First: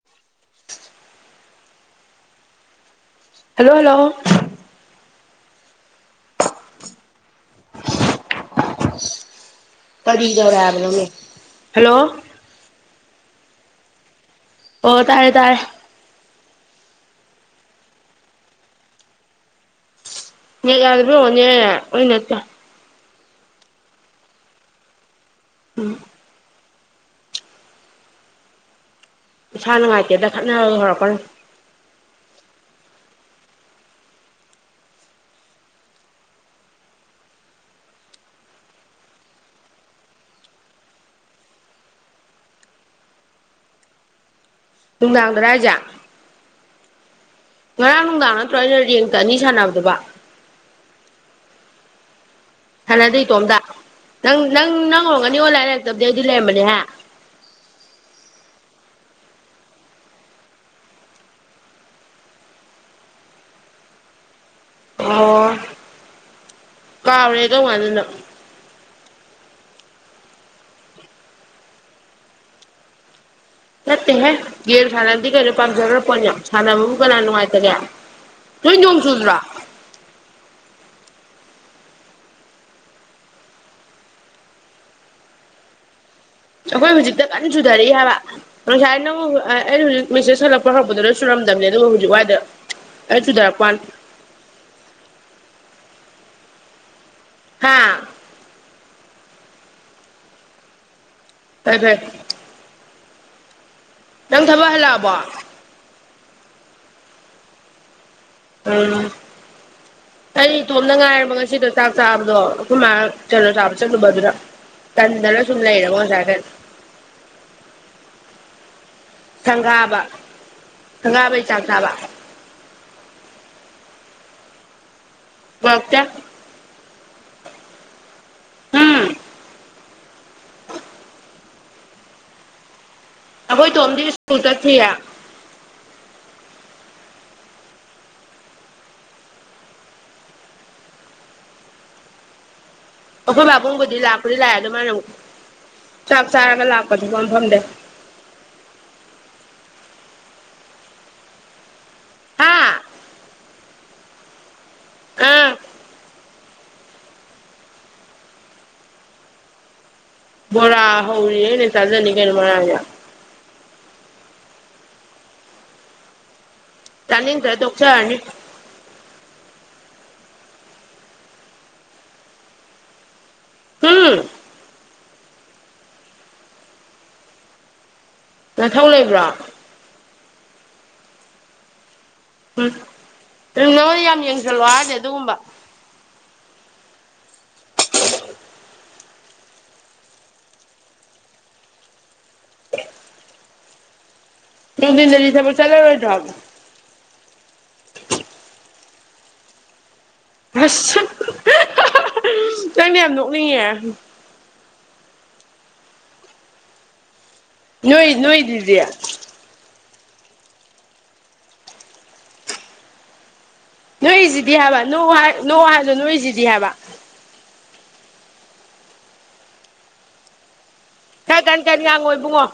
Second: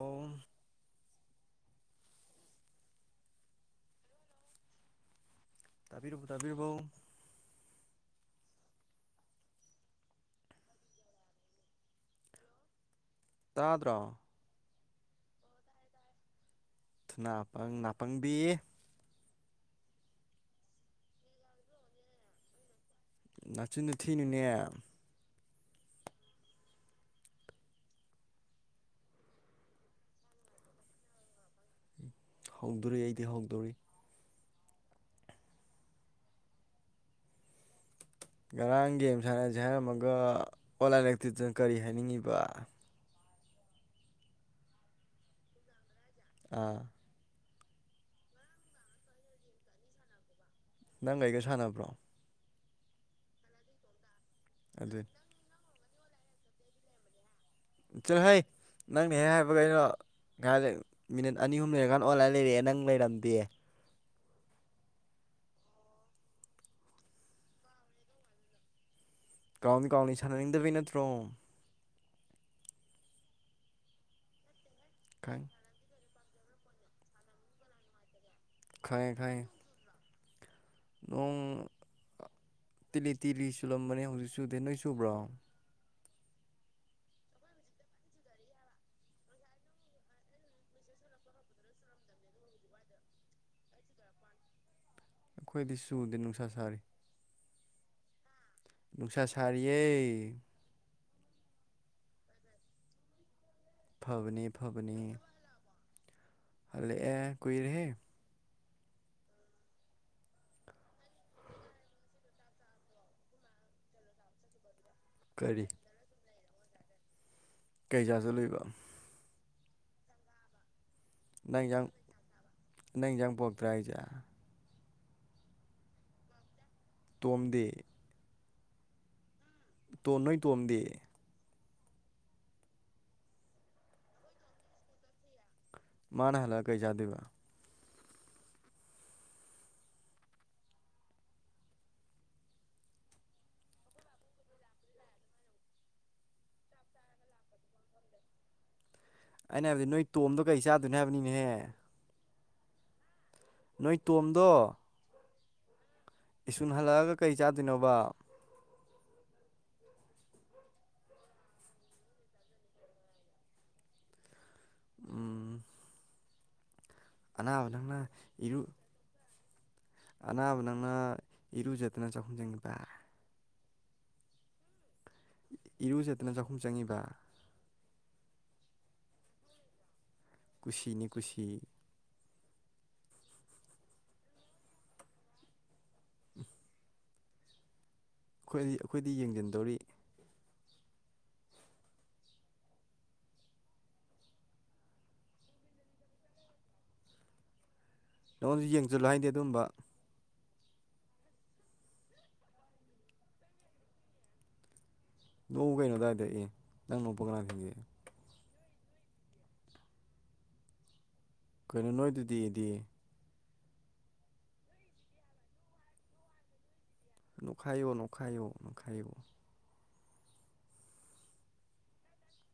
ꯑꯣ hello hello ꯇꯥꯕꯤꯔꯕꯣ ꯇꯥꯕꯤꯔꯕꯣ ꯀꯔꯤꯗꯧꯔꯦ ꯍꯥꯏꯅꯣꯃꯤ ꯍꯂꯣ ꯇꯥꯗ꯭ꯔꯣ ꯑꯣ ꯇꯔꯦ ꯇꯥꯔꯦ ꯊꯨꯅꯥꯄ ꯅꯥꯄꯪꯕꯤ ꯅꯦꯠ ꯌꯥꯗꯕꯩ ꯑꯣꯏꯔꯝꯅꯤꯌꯦ ꯑꯩ ꯅꯠꯇꯦ ꯅꯆꯤꯟꯗꯣ ꯊꯤꯅꯨꯅꯦ ꯎꯝ ꯏꯁꯥ ꯅꯨꯡꯉꯥꯏꯇꯦꯗ ꯈꯠꯅꯕꯒ ꯍꯧꯔꯛꯀꯅꯨ ꯍꯧꯗꯣꯔꯤ ꯑꯩꯗꯤ ꯍꯧꯗꯣꯔꯤ ꯉꯔꯥꯡ ꯒꯦꯝ ꯁꯥꯟꯅꯁꯦ ꯍꯥꯏꯔꯝꯃꯒ ꯑꯣꯟꯂꯥꯏꯟ ꯂꯩꯔꯛꯇꯤꯗꯨꯅ ꯀꯔꯤ ꯍꯥꯏꯅꯤꯡꯉꯤꯕ ꯅꯨꯡꯗꯥꯡꯗꯔ ꯍꯥꯏꯖꯦ ꯑꯥ ꯉꯔꯥꯡ ꯅꯨꯡꯗꯥꯡ ꯅꯠꯇ꯭ꯔꯣ ꯑꯩꯅ ꯔꯦꯡꯇ ꯑꯅꯤ ꯁꯥꯟꯅꯕꯗꯨꯕꯣ ꯅꯪꯒ ꯑꯩꯒ ꯁꯥꯟꯅꯕ꯭ꯔꯣ ꯁꯅꯗꯦ ꯏꯇꯣꯝꯇ ꯅꯪ ꯅꯪ ꯑꯗꯨꯅꯤ ꯅꯪ ꯑꯣꯏꯔꯝꯒꯅꯤ ꯑꯣꯜꯂꯥꯏꯟ ꯂꯩ ꯇꯕꯗꯤ ꯑꯩꯗꯤ ꯂꯩꯔꯝꯕꯅꯦꯍꯦ ꯆꯠꯂꯍꯩ ꯅꯪꯅ ꯍꯦꯛ ꯍꯥꯏꯕꯒ ꯂꯩꯅꯣ ꯥꯉꯩꯔ ꯂꯩꯕ ꯃꯤꯅꯠ ꯑꯅꯤ ꯑꯨꯝ ꯂꯩꯔꯀꯥꯟ ꯑꯣꯟꯂꯥꯏ ꯂꯩꯔꯛꯑꯦ ꯅꯪ ꯂꯩꯔꯝꯗꯦ ꯑꯣ ꯃꯥ ꯑꯅꯦ ꯑꯗꯨꯣ ꯉꯅꯤꯨ ꯀꯥꯎꯅꯤ ꯀꯥꯎꯅꯤ ꯁꯥꯟꯅꯅꯤꯡꯗꯕꯩ ꯅꯠꯇ꯭ꯔꯣ ꯅꯠꯇꯦꯍꯦ ꯒꯦꯔ ꯁꯥꯟꯅꯗꯤ ꯈꯪ ꯀꯩꯅꯣ ꯄꯥꯝꯖꯈ꯭ꯔ ꯄꯣꯠꯅ ꯁꯥꯟꯅꯕꯕꯨ ꯀꯅꯥ ꯅꯨꯡꯉꯥꯏꯇꯒꯦ ꯊꯣꯏ ꯌꯣꯡꯣꯡ ꯈꯪꯉꯦ ꯆꯗ꯭ꯔꯥ ꯈꯪꯉꯦ ꯅꯣꯡ ꯇꯤꯂꯤ ꯇꯤꯜꯂꯤ ꯆꯂꯝꯕꯅꯦ ꯍꯧꯖꯤꯛ ꯁꯨꯗꯦ ꯅꯣꯏ ꯁꯨꯕ꯭ꯔꯣ ꯑꯩꯈꯣꯏ ꯍꯧꯖꯤꯛꯇ ꯀꯟꯅ ꯆꯨꯊꯔꯛꯏ ꯍꯥꯏꯕ ꯉꯁꯥꯏ ꯅꯪ ꯑꯩꯩꯅ ꯍꯧꯖꯤꯛ ꯃꯦꯁꯦꯖ ꯍꯜꯂꯛꯄ ꯍꯧꯔꯛꯄꯗꯨꯗꯨꯔ ꯕ ꯑꯗꯨꯕꯨ ꯍꯧꯖꯤꯛ ꯋꯥꯏꯗ ꯑꯩ ꯆꯨꯊꯔꯛꯄꯅꯤ ꯑꯩꯈꯣꯏꯗꯤ ꯁꯨꯗꯦ ꯅꯨꯡꯁꯥ ꯁꯥꯔꯤ ꯍꯥꯥ ꯅꯨꯡꯁꯥ ꯁꯔꯤꯌꯦꯩ ꯐꯗ ꯅꯪ ꯐꯕꯅꯦ ꯊꯕꯍꯜꯂ ꯑꯕꯣ ꯍꯂꯦꯑꯦ ꯀꯨꯣꯏꯏꯔꯍꯦ ꯑ [inaudible] ꯑꯩ ꯏꯇꯣꯝꯗ ꯉꯥꯏꯔꯕ ꯉꯁꯤꯗꯣ ꯆꯥꯛ ꯆꯥꯕꯗꯣ ꯑꯩꯈꯣꯏ ꯃꯥ ꯀꯩꯅꯣ ꯆꯥꯕ ꯆꯠꯂꯨꯕꯗꯨꯅ ꯀꯟꯗꯂꯣ ꯆꯨꯝ ꯀꯔꯤ ꯂꯩ ꯌꯦꯔꯃꯣꯖꯒꯦ ꯄꯩꯖꯥꯁꯨ ꯂꯩꯣꯏꯕ ꯁꯪꯒꯥꯕ ꯁꯪꯒꯥꯕꯩ ꯆꯥꯆꯥꯕ ꯅꯪꯖꯥꯡ ꯄꯣꯛꯣꯛꯇ꯭ꯔꯥ ꯍꯖ ꯣꯛꯇ ꯇꯣꯝꯗꯦ ꯎꯝ ꯇꯣꯟ ꯅꯣꯏ ꯇꯣꯟꯝꯗꯦ ꯑꯩꯈꯣꯏ ꯇꯣꯝꯗꯤ ꯁ꯭ꯀꯨꯜ ꯆꯠꯁꯤꯌꯦ ꯃꯥꯅꯍꯂ ꯀꯩꯖꯥꯗꯕ ꯑꯣꯈꯣꯏ ꯕꯥꯕꯨꯡꯕꯨꯗꯤ ꯂꯥꯛ ꯀꯨꯗꯤ ꯂꯥꯏꯒ ꯃꯥꯅ ꯆꯥꯛ ꯆꯥꯔꯒ ꯂꯥꯛꯄꯗꯨ ꯄꯝꯐꯝꯗꯦ [unintelligible] ꯍꯥꯏꯕꯗꯤ ꯅꯣꯏ ꯇꯣꯝꯣ ꯀꯩ ꯆꯥꯗꯣꯏꯅ ꯍꯥꯏꯕꯅꯤꯅꯦꯍꯦ ꯍꯥꯥ ꯅꯣꯏ ꯇꯣꯝꯗꯣ ꯑꯥ ꯏꯁꯟ ꯍꯜꯂꯛꯑꯒ ꯀꯔꯤ ꯆꯥꯗꯣꯏꯅꯣꯕ ꯕꯣꯔ ꯍꯅꯦ ꯆꯥꯖꯅꯤꯒꯩꯅ ꯃꯔ ꯎꯝ ꯆꯥꯅꯤꯗ꯭ꯔ ꯑꯅꯥꯕ ꯅꯪꯅ ꯇꯣꯛꯆꯥꯔꯅꯤ ꯏꯔꯨ ꯑꯅꯥꯕ ꯅꯪꯅ ꯏꯔꯨꯖꯠꯇꯨꯅ ꯆꯥꯛꯈꯨꯝ ꯆꯪꯈꯤꯕ ꯄꯥꯏ ꯎꯝ ꯏꯔꯨꯖꯦꯠꯇꯅ ꯆꯥꯛꯈꯨꯝ ꯆꯪꯉꯤꯕ ꯅꯪꯊꯧ ꯂꯩꯕ꯭ꯔꯣ ꯀꯨꯁꯤꯅꯤ ꯀꯨꯁꯤ ꯎꯝ ꯅꯪꯉꯣꯟꯗꯤ ꯌꯥꯝ ꯌꯦꯡꯁꯜꯂꯣ ꯍꯥꯏꯗꯤꯗꯤ ꯑꯗꯨꯒꯨꯝꯕ ꯑꯩ ꯑꯩꯈꯣꯏꯗꯤ ꯌꯦꯡꯁꯤꯟꯗꯧꯔꯤ ꯇꯨꯡꯗꯤꯟꯗꯁꯦꯕꯨ ꯆꯂꯦ ꯑꯣꯏ ꯊꯕ ꯅꯉꯣꯟꯁꯨ ꯌꯦꯡꯁꯤꯜꯂꯨ ꯍꯥꯏꯗꯤꯦ ꯑꯗꯨꯝꯕ ꯑꯁ ꯅꯪꯅ ꯌꯥꯝ ꯅꯣꯛꯅꯤꯡꯉꯦ ꯅꯣꯡ ꯀꯩꯅꯣ ꯇꯗꯥꯏꯗ ꯑꯦ ꯅꯪꯅ ꯅꯣꯏꯣꯏ ꯅꯣꯏꯗꯗꯌꯥ ꯀꯩꯅꯣ ꯅꯣꯏꯗꯨꯗꯤꯗꯤ ꯅꯣꯏꯣꯏꯁꯤꯗꯤ ꯍꯕ ꯅꯣꯡ ꯍꯥꯏ ꯅꯣꯡ ꯍꯥꯏꯗꯨ ꯅꯣꯏꯁꯤꯗꯤ ꯍꯥꯏꯕ ꯅꯣꯛꯈꯥꯏꯌꫭ ꯅꯣꯛꯈꯥꯏꯌꫭ ꯅꯣꯛꯈꯥꯏꯌꫭ ꯈꯔ ꯀꯟ ꯀꯟ ꯉꯥꯡꯉꯣ ꯏꯕꯨꯡꯉꯣ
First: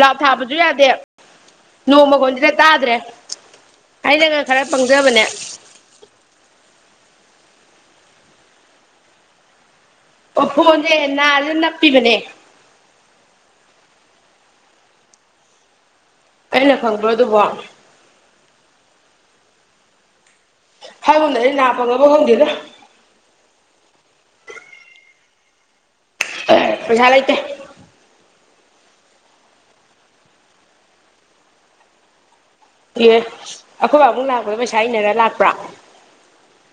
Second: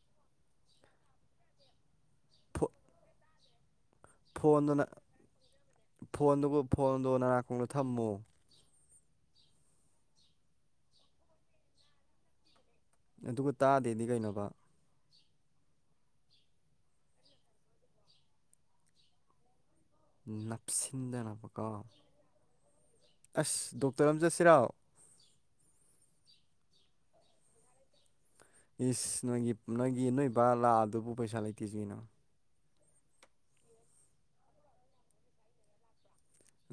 ꯂꯥꯎ꯭ꯠ ꯊꯥꯕꯖꯨ ꯌꯥꯗꯦ ꯅꯣꯡꯃꯈꫭꯟꯖꯤꯅ ꯇꯥꯗ꯭ꯔꯦ ꯑꯩꯅꯒ ꯈꯔ ꯐꯣꯟꯗꯨꯅ ꯄꯪꯖꯕꯅꯦ ꯐꯣꯟꯗꯨꯕꯨ ꯐꯣꯟꯗꫭ ꯅꯅꯥ ꯀꯣꯡꯗ ꯊꯝꯃꫭ ꯑꯣ ꯐꯣꯟꯖꯦ ꯅꯥꯖꯤꯗ ꯅꯞꯄꯤꯕꯅꯦ ꯑꯗꯨꯒ ꯇꯥꯗꯦꯗꯤ ꯀꯩꯅꯣꯕ ꯑꯩꯅ ꯈꯪꯕ꯭ꯔꯣ ꯑꯗꯨꯕꯣ ꯍꯪꯗꯅꯤ ꯅꯥ ꯅꯞꯁꯤꯟꯗꯅꯕꯀꯣ ꯄꯪꯉꯕ ꯈꯪꯗꯦꯗ ꯑꯁ ꯗꯣꯛꯇꯔ ꯑꯝ ꯆꯠꯁꯤꯔꫭ ꯑꯩ ꯄꯩꯁꯥ ꯂꯩꯇꯦ ꯏꯁ ꯅꫭꯏꯒꯤ ꯅꫭꯏꯒꯤ ꯅꯣꯏ ꯕꯥ ꯂꯥꯛ ꯑꯗꯨꯕꯨ ꯄꯩꯁꯥ ꯂꯩꯇꯦꯖꯤ ꯀꯩꯅꯣ ꯏ ꯑꯩꯈꯣꯏ ꯕꯥꯕꯨꯡ ꯂꯥꯛꯄꯗꯣ ꯄꯩꯁꯥ ꯏꯟꯅꯔ ꯂꯥꯛꯄ꯭ꯔꯥ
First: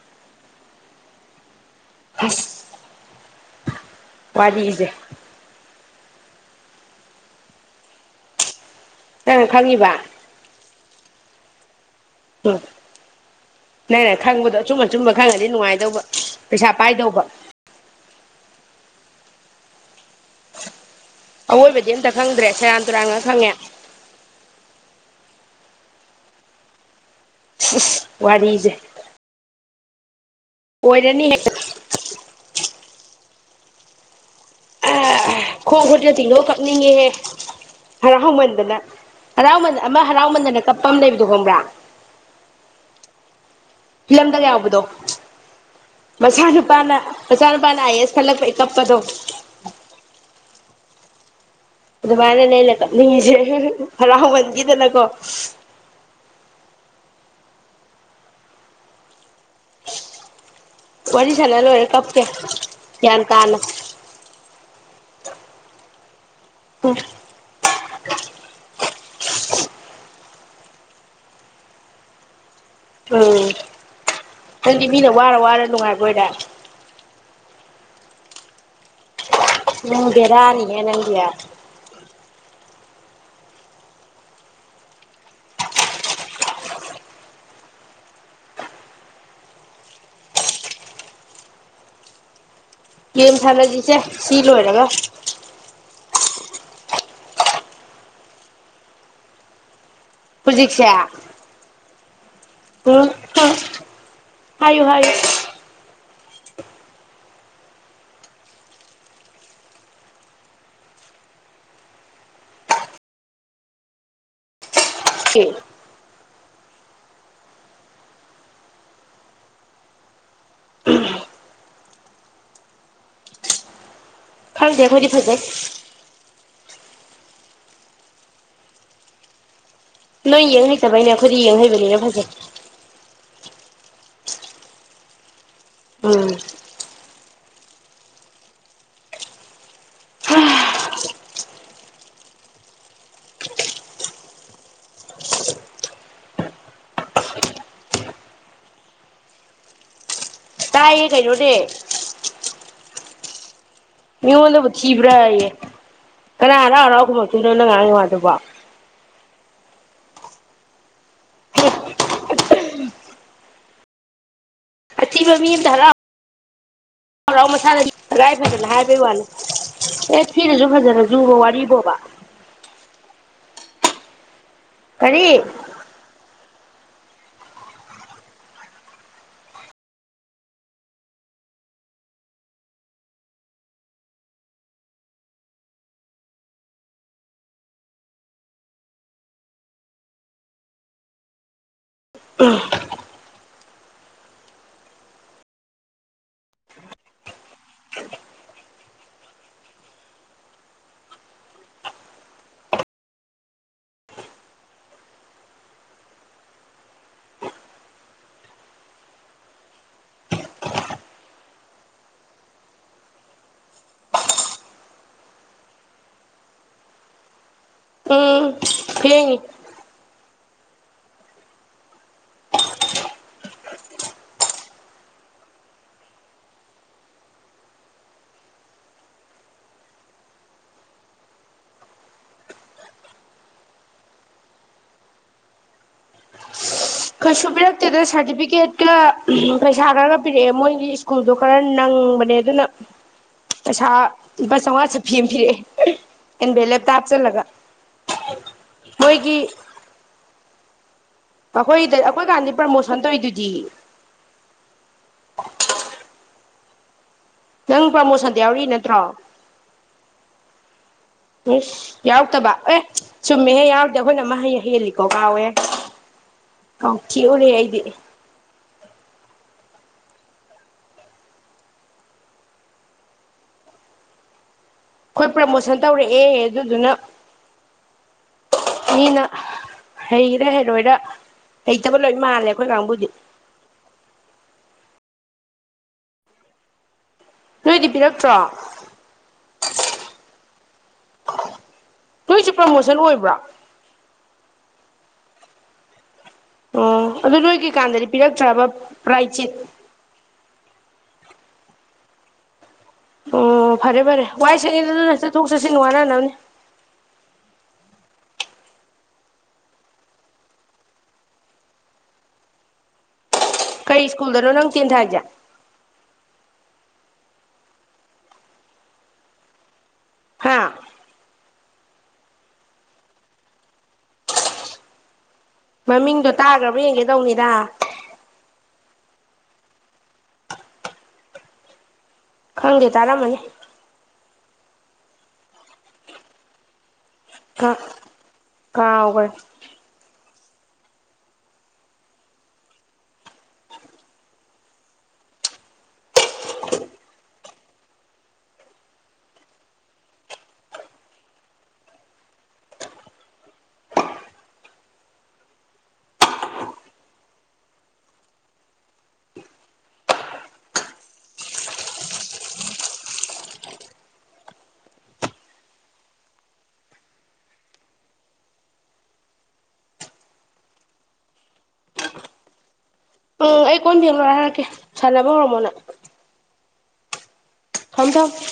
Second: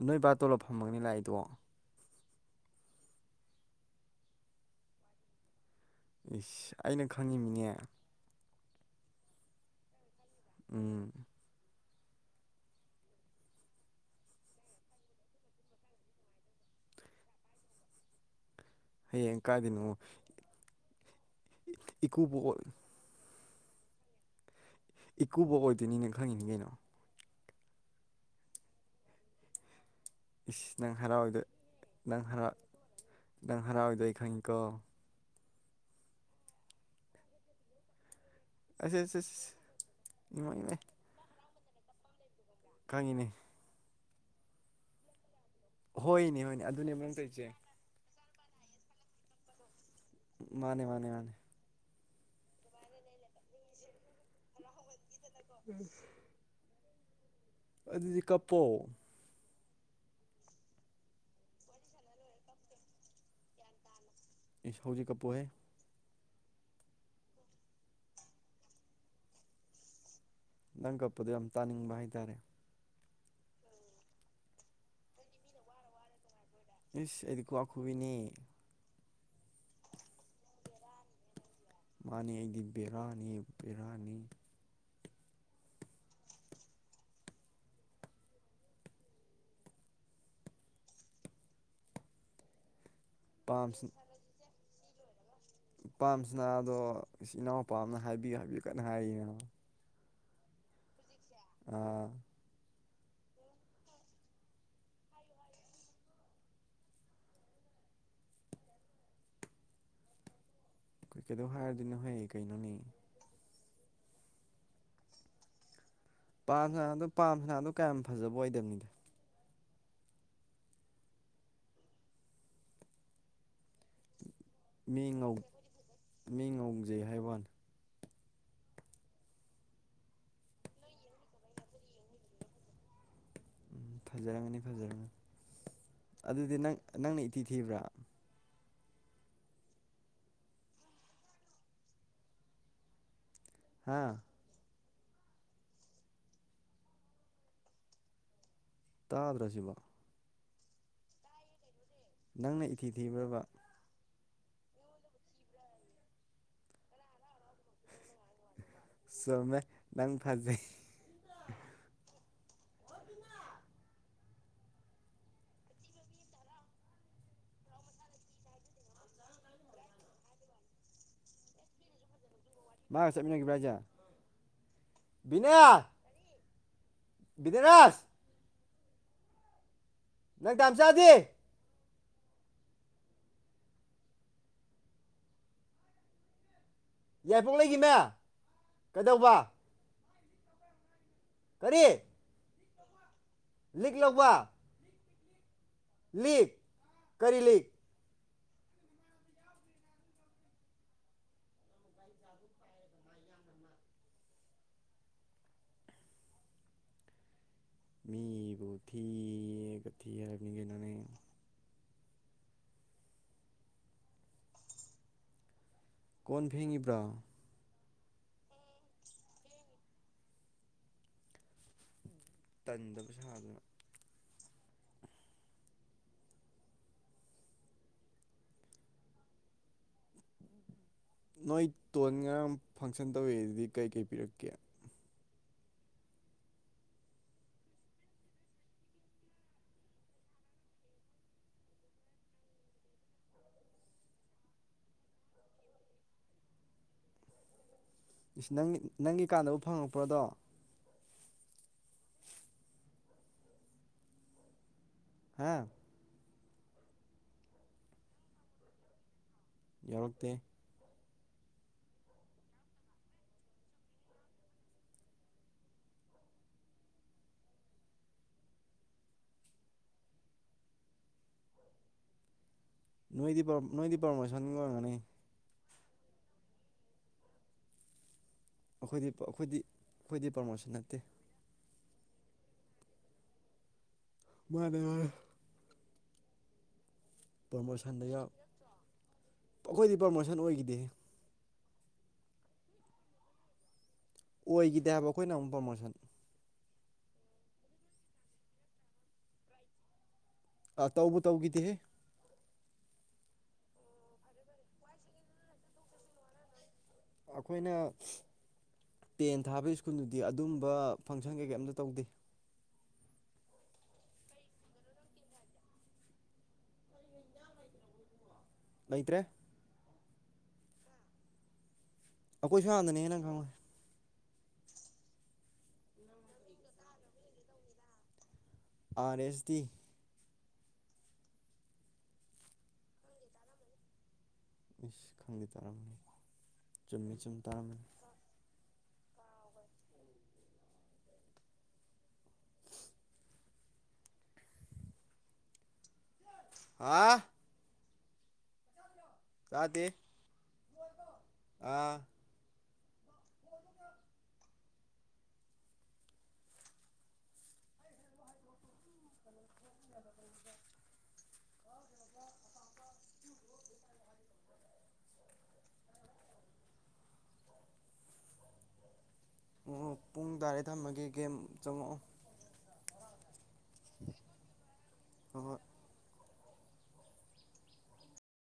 ꯅꯣꯏ ꯕꯥ ꯇꯣꯂꯣꯞ ꯐꯪꯕꯒꯅꯦ ꯂꯥꯛꯏꯗꯣ ꯑꯁ ꯋꯥꯔꯤꯖꯦ ꯏꯁ ꯑꯩꯅ ꯈꯪꯉꯤꯅꯤꯅꯦ ꯅꯪꯅ ꯈꯪꯉꯤꯕ ꯎꯝ ꯎꯝ ꯅꯪꯅ ꯈꯪꯕꯗꯣ ꯑꯆꯨꯝ ꯑꯆꯨꯝꯕ ꯈꯪꯉꯗꯤ ꯅꯨꯡꯉꯥꯏꯗꯧꯕ ꯄꯩꯁꯥ ꯄꯥꯏꯗꯧꯕ [inaudible] [unintelligible] ꯍꯌꯦꯡ ꯀꯥꯏꯗꯅꫭ ꯑꯋꯣꯏꯕꯗꯤ ꯑꯝꯇ ꯈꯪꯗ꯭ꯔꯦ ꯁꯦꯔꯥꯟ ꯇꯨꯔꯥꯟꯉꯥꯛ ꯈꯪꯉꯦ ꯏꯀꯨꯕꫭꯛ ꯑꯣꯏꯗꯣꯏꯅꯤꯅ ꯈꯪꯉꯤꯅꯤ ꯀꯩꯅꯣ ꯏꯁ ꯋꯥꯔꯤꯖꯦ ꯏꯁ ꯅꯪ ꯍꯔꯥꯎꯔꯤꯗꯨ ꯅꯪ ꯍꯔꯥꯎ ꯅꯪ ꯍꯔꯥꯎꯔꯤꯗꯨꯑꯩ ꯈꯪꯉꯤꯀꯣ ꯑꯦ ꯈꯣꯡ ꯈꯨꯠꯁꯦ ꯇꯤꯡꯊꫭꯛꯑ ꯀꯞꯅꯤꯡꯉꯤꯍꯦ ꯍꯌꯥꯝ ꯍꯔꯥꯎꯃꯟꯗꯅ ꯑꯁ ꯑꯁ ꯑꯁ ꯍꯔꯥꯎꯃꯟ ꯑꯃ ꯏꯃꯥꯏ ꯍꯔꯥꯎꯃꯟꯗꯅ ꯏꯃꯥꯏ ꯀꯞꯄ ꯑꯃ ꯂꯩꯕꯗꯨꯣ ꯈꯪꯕ꯭ꯔ ꯈꯪꯉꯤꯅꯦ ꯐꯤꯂꯝꯗꯒ ꯌꯥꯎꯕꯗꯣ ꯍꯣꯏꯅꯦ ꯃꯆꯥ ꯍꯣꯏꯅꯦ ꯅꯨꯨꯄꯥꯅ ꯑꯗꯨꯅꯦꯕ ꯅꯪ ꯃꯆꯥ ꯇꯧꯔꯤꯁꯦ ꯅꯨꯨꯄꯥꯅ ꯑꯥꯏ ꯑꯦꯁ ꯈꯜꯂꯛꯄꯩ ꯀꯞꯄꯗꯣ ꯃꯥꯅꯦ ꯃꯥꯅꯦ ꯃꯥꯅꯦ ꯑꯗꯨꯃꯥꯏꯅꯅꯦ ꯑꯩꯅ ꯀꯞꯅꯤꯡꯉꯤꯖꯦ ꯍꯔꯥꯎꯃꯟꯒꯤꯗꯅꯀꯣ ꯑꯗꯨꯗꯤ ꯀꯞꯄꯣ ꯋꯥꯔꯤ ꯁꯥꯟꯅ ꯂꫭꯏꯔ ꯀꯞ ꯀꯦ ꯌꯥꯟ ꯇꯥꯅ ꯏꯁ ꯍꯧꯖꯤꯛ ꯀꯞꯄꯨꯍꯦ ꯎꯝ [unintelligible] ꯅꯪ ꯀꯞꯄꯗꯣ ꯌꯥꯝ ꯇꯥꯅꯤꯡꯕ ꯍꯥꯏꯇꯥꯔꯦ ꯎꯝ ꯅꯪꯗꯤ ꯃꯤꯅ ꯋꯥꯔ ꯋꯥꯔ ꯅꯨꯡꯉꯥꯏꯕ ꯑꫭꯏꯔꯦ ꯏꯁ ꯑꯩꯗꯤ ꯈꯨꯕꯥꯛ ꯈꯨꯕꯤꯅꯦ ꯅꯪ ꯕꯦꯔꯥꯅꯤꯍꯦ ꯅꯪꯗꯤ ꯃꯥꯅꯤ ꯑꯩꯗꯤ ꯕꯦꯔꯥꯅꯤ ꯕꯦꯔꯥꯅꯤ ꯒꯦꯝ ꯄꯥꯝꯁ ꯁꯥꯟꯅꯖꯤꯁꯦ ꯁꯤ ꯂꯣꯏꯔꯒ ꯄꯥꯝꯁꯅꯥꯗꯣ ꯏꯁ ꯏꯅꯥꯎꯄꯥ ꯑꯃꯅ ꯍꯥꯏꯕꯤꯌꯨ ꯍꯥꯏꯕꯤꯌꯨ ꯀꯟꯅ ꯍꯥꯏꯌꯤꯅꯦ ꯍꯧꯖꯤꯛꯁꯦ ꯑꯥ ꯍ ꯍꯥꯏꯌꯨ ꯍꯥꯏꯌꯨ ꯑꯩꯈꯣꯏ ꯀꯩꯗꯧ ꯍꯥꯏꯔꯨꯗꫭꯏꯅꯣ ꯍꯦ ꯀꯩꯅꯣꯅꯦ ꯈꯦ ꯄꯥꯝꯁꯅꯥꯗꫭ ꯄꯥꯝꯁꯅꯥꯗ ꫭꯀꯌꯥꯝ ꯐꯖꯕ ꯑꯣꯏꯗꯕꯅꯤꯗ ꯎꯝ ꯐꯪꯗꯦ ꯈꯣꯏꯗꯤ ꯃꯤ ꯐꯪꯖꯦ ꯉꯧ ꯃꯤ ꯉꯧꯖꯩ ꯍꯥꯏꯕꯥꯅꯤ ꯅꯣꯏ ꯌꯦꯡ ꯍꯩꯇꯕꯩꯅꯦ ꯑꯩꯈꯣꯏꯗꯤ ꯌꯦꯡꯍꯩꯕꯅꯤꯅ ꯐꯖꯩ ꯎꯝ ꯐꯖꯔꯝꯒꯅꯤ ꯐꯖꯔꯅꯤ ꯎꯝ ꯑꯗꯨꯗꯤ ꯅꯪ ꯅꯪꯅ ꯇꯤꯊꯤꯕ꯭ꯔꯥ ꯍꯥꯥ ꯇꯥꯗ꯭ꯔꯁꯤꯕꯣ ꯇꯏꯌꯦ ꯀꯥꯏꯅꯣ ꯗꯦ ꯅꯪꯅ ꯏꯊꯤ ꯊꯤꯈ꯭ꯔꯕ ꯃꯤꯉꯣꯟꯗꯕꯨ ꯊꯤꯕ꯭ꯔꯥ ꯀꯅꯥ ꯍꯔꯥꯎ ꯍꯔꯥꯎꯒꯨꯝꯕꯛꯇꯣꯏꯅꯣ ꯅꯪ ꯉꯥꯏꯥꯡꯉ ꯋꯥꯗꯕꯣ ꯁꯣꯝꯃꯦ ꯅꯪ ꯐꯖꯩ ꯑꯕꯃꯤꯙꯔ ꯍꯔꯥꯎ ꯃꯁꯥꯗꯥꯏ ꯐꯗꯅ ꯍꯥꯏꯕꯩ ꯋꯥꯅꯤ ꯑꯦ ꯐꯤꯅꯁꯨ ꯐꯖꯅ ꯖꯨꯕ ꯋꯥꯔꯤꯕꯣꯕ ꯃꯥꯒꯥ ꯆꯠꯃꯤꯟꯅ ꯒꯤꯕꯔꯣ ꯍꯥꯏꯖ ꯀꯔꯤ ꯕꯤꯗꯔꯥꯁ ꯅꯪ ꯇꯝꯆꯥꯗꯤ ꯌꯥꯏꯄꯣꯛ ꯂꯩꯒꯤꯅꯦ ꯀꯩꯗꯧꯕ ꯀꯔꯤ ꯎꯝ ꯂꯤꯛ ꯂꯧꯕꯥ ꯂꯤꯛ ꯀꯔꯤ ꯂꯤꯛ ꯃꯤ ꯕꯊꯤ ꯀꯊꯤ ꯍꯥꯏ ꯃꯤꯒꯤꯅꯥꯅꯤ ꯀꯣꯟ ꯐꯦꯡꯉꯤꯕ꯭ꯔꯥ ꯎꯝ ꯌꯦꯉ ꯇꯟꯗꯕ ꯁꯥꯗꯅ ꯅꯣꯏ ꯇꯣꯟ ꯉꯥꯡ ꯐꯪꯁꯟ ꯇꯧꯋ ꯑꯗꯨꯗꯤ ꯀꯩꯀꯩ ꯄꯤꯔꯛꯀꯦ ꯀꯩꯁꯨ ꯄꯤꯔꯛꯇꯦꯗ ꯁꯥꯔꯇꯤꯐꯤꯀꯦꯠꯀ ꯄꯩꯁꯥ ꯈꯔꯒ ꯄꯤꯔꯛꯑꯦ ꯃꯣꯏꯒꯤ ꯁ꯭ꯀꯨꯜꯗꯣ ꯈꯔ ꯅꯪ ꯎꯝꯕꯅꯦ ꯑꯗꯨꯅ ꯄꯩꯁꯥ ꯂꯨꯄꯥ ꯆꯥꯃꯉꯥꯁꯨ ꯐꯤ ꯑꯃ ꯄꯤꯔꯛꯑꯦ ꯑꯦꯟꯚꯦ ꯂꯦꯞꯇꯇꯥꯞ ꯆꯠꯂꯒ ꯅꯪ ꯅꯪꯒꯤ ꯀꯥꯟꯅꯕ ꯐꯪꯉꯛꯄ꯭ꯔꯗꯣ ꯑꯩꯈꯣꯏꯗ ꯑꯩꯈꯣꯏ ꯀꯥꯟꯗꯤ ꯄ꯭ꯔꯃꯣꯁꯟ ꯇꯧꯗꯨꯣꯏꯗꯤ ꯍꯥꯦ ꯅꯪ ꯄꯥꯃꯣꯁꯟꯗ ꯌꯥꯎꯔꯤ ꯅꯠꯇ꯭ꯔꯣ ꯌꯥꯔꯛꯛꯇ ꯎꯝ ꯌꯥꯎꯛꯇꯕ ꯑꯦ ꯆꯨꯝꯃꯦꯍꯦ ꯌꯥꯎꯔꯗꯦ ꯑꯩꯈꯣꯏꯅ ꯃꯍ ꯍꯩ ꯍꯦꯜꯂꯤꯀꯣ ꯀꯥꯎꯋꯦ ꯑꯣ ꯀꯦꯎꯂꯤꯗꯤꯦ ꯅꯣꯏꯗꯤ ꯄꯔ ꯄꯥꯔꯃꯣꯁꯟ ꯒꯥ ꯑꯣꯏꯔꯝꯒꯅꯤ ꯑꯩꯈꯣꯏ ꯄ꯭ꯔꯃꯣꯁꯟ ꯇꯧꯔꯛꯑꯦ ꯑꯗꯨꯗꯨꯅ ꯑꯩꯈꯣꯏꯗꯤ ꯑꯅꯤꯅ ꯑꯩꯈꯣꯏꯗꯤ ꯑꯩꯈꯣꯏꯗꯤ ꯍꯩꯔ ꯄ꯭ꯔꯃꯣꯁꯟ ꯍꯩꯔꯣꯏꯔ ꯅꯠꯇꯦ ꯍꯩꯇꯕ ꯂꯣꯏ ꯃꯥꯜꯂꯦ ꯑꯩꯈꯣꯏ ꯀꯥꯡꯕꯨꯗꯤ ꯃꯥꯅꯦ ꯃꯅꯦ ꯅꯣꯏꯗꯤ ꯄ꯭ꯔꯃꯣꯁꯟꯗ ꯄꯤꯔꯛꯇ꯭ꯔꯣ ꯑꯩꯈꯣꯏꯗꯤ ꯄ꯭ꯔꯃꯣꯁꯟ ꯑꯣꯏꯈꯤꯗꯦ ꯅꯣꯏꯁꯨ ꯄ꯭ꯔꯃꯣꯁꯟ ꯑꯣꯏꯕ꯭ꯔꯥ ꯑꯣꯏꯈꯤꯗꯦ ꯍꯥꯏꯕ ꯑꯩꯈꯣꯏꯅ ꯑꯃꯨꯛ ꯄ꯭ꯔꯃꯣꯁꯟ ꯑꯣ ꯑꯗꯨ ꯅꯣꯏꯒꯤꯀꯥꯟꯗꯗꯤ ꯄꯤꯔꯛꯇ꯭ꯔꯕ ꯔꯥꯏꯆꯠ ꯑ ꯇꯧꯕꯨ ꯇꯧꯈꯤꯗꯦꯍꯦ ꯑꯣ ꯐꯔꯦ ꯐꯔꯦ ꯋꯥꯏ ꯁꯡꯒꯦ ꯑꯗꯨꯅ ꯆꯠꯊꯣꯛ ꯆꯠꯁꯤꯟ ꯋꯥꯅꯅꯕꯅꯦ ꯑꯩꯈꯣꯏꯅ ꯇꯦꯟ ꯊꯥꯕꯒꯤ ꯁ꯭ꯀꯨꯜꯗꯨꯗꯤ ꯑꯗꯨꯝꯕ ꯐꯪꯁꯟ ꯀꯩꯀꯩ ꯑꯝꯇ ꯇꯧꯗꯦ ꯀꯩ ꯁ꯭ꯀꯨꯜꯗꯅꯣ ꯅꯪ ꯇꯦꯟ ꯊꯥꯏꯖꯦ ꯂꯩꯇ꯭ꯔꯦ ꯍꯥꯥ ꯑꯩꯈꯣꯏ ꯁꯣꯝ ꯅꯥꯀꯟꯗꯅꯦ ꯍꯦ ꯅꯪ ꯈꯪꯉꯣꯏ ꯃꯃꯤꯡꯗꯣ ꯇꯥꯈ꯭ꯔꯕ ꯌꯦꯡꯒꯦ ꯇꯧꯅꯤꯗ ꯑꯥꯔ ꯑꯦꯁ ꯗꯤ ꯍꯈꯪꯗꯦ ꯇꯔꯝꯃꯅꯤ ꯏꯁ ꯈꯪꯗꯦ ꯇꯥꯔꯝꯅꯤ ꯆꯨꯝꯃꯤ ꯆꯨꯝ ꯇꯥꯔꯝꯃꯥꯅꯤ ꯀꯥꯎꯒꯔꯦ ꯍꯥ ꯇꯥꯗꯦ ꯑꯥ ꯑ ꯄꯨꯡ ꯇꯔꯦ ꯊꯝꯃꯒꯤ ꯒꯦꯝ ꯆꯪꯉꯛꯑꯣ ꯎꯝ ꯑꯩ ꯀꯣꯟ ꯐꯦꯡ ꯂꯣꯏꯔꯒ ꯍꯥꯏꯔꯛꯀꯦ ꯁꯥꯟꯅꯕ ꯍꯣꯏ ꯍꯣꯏ ꯍꯧꯔꯝꯃꯣ ꯅꯣꯏ ꯍꯪꯖ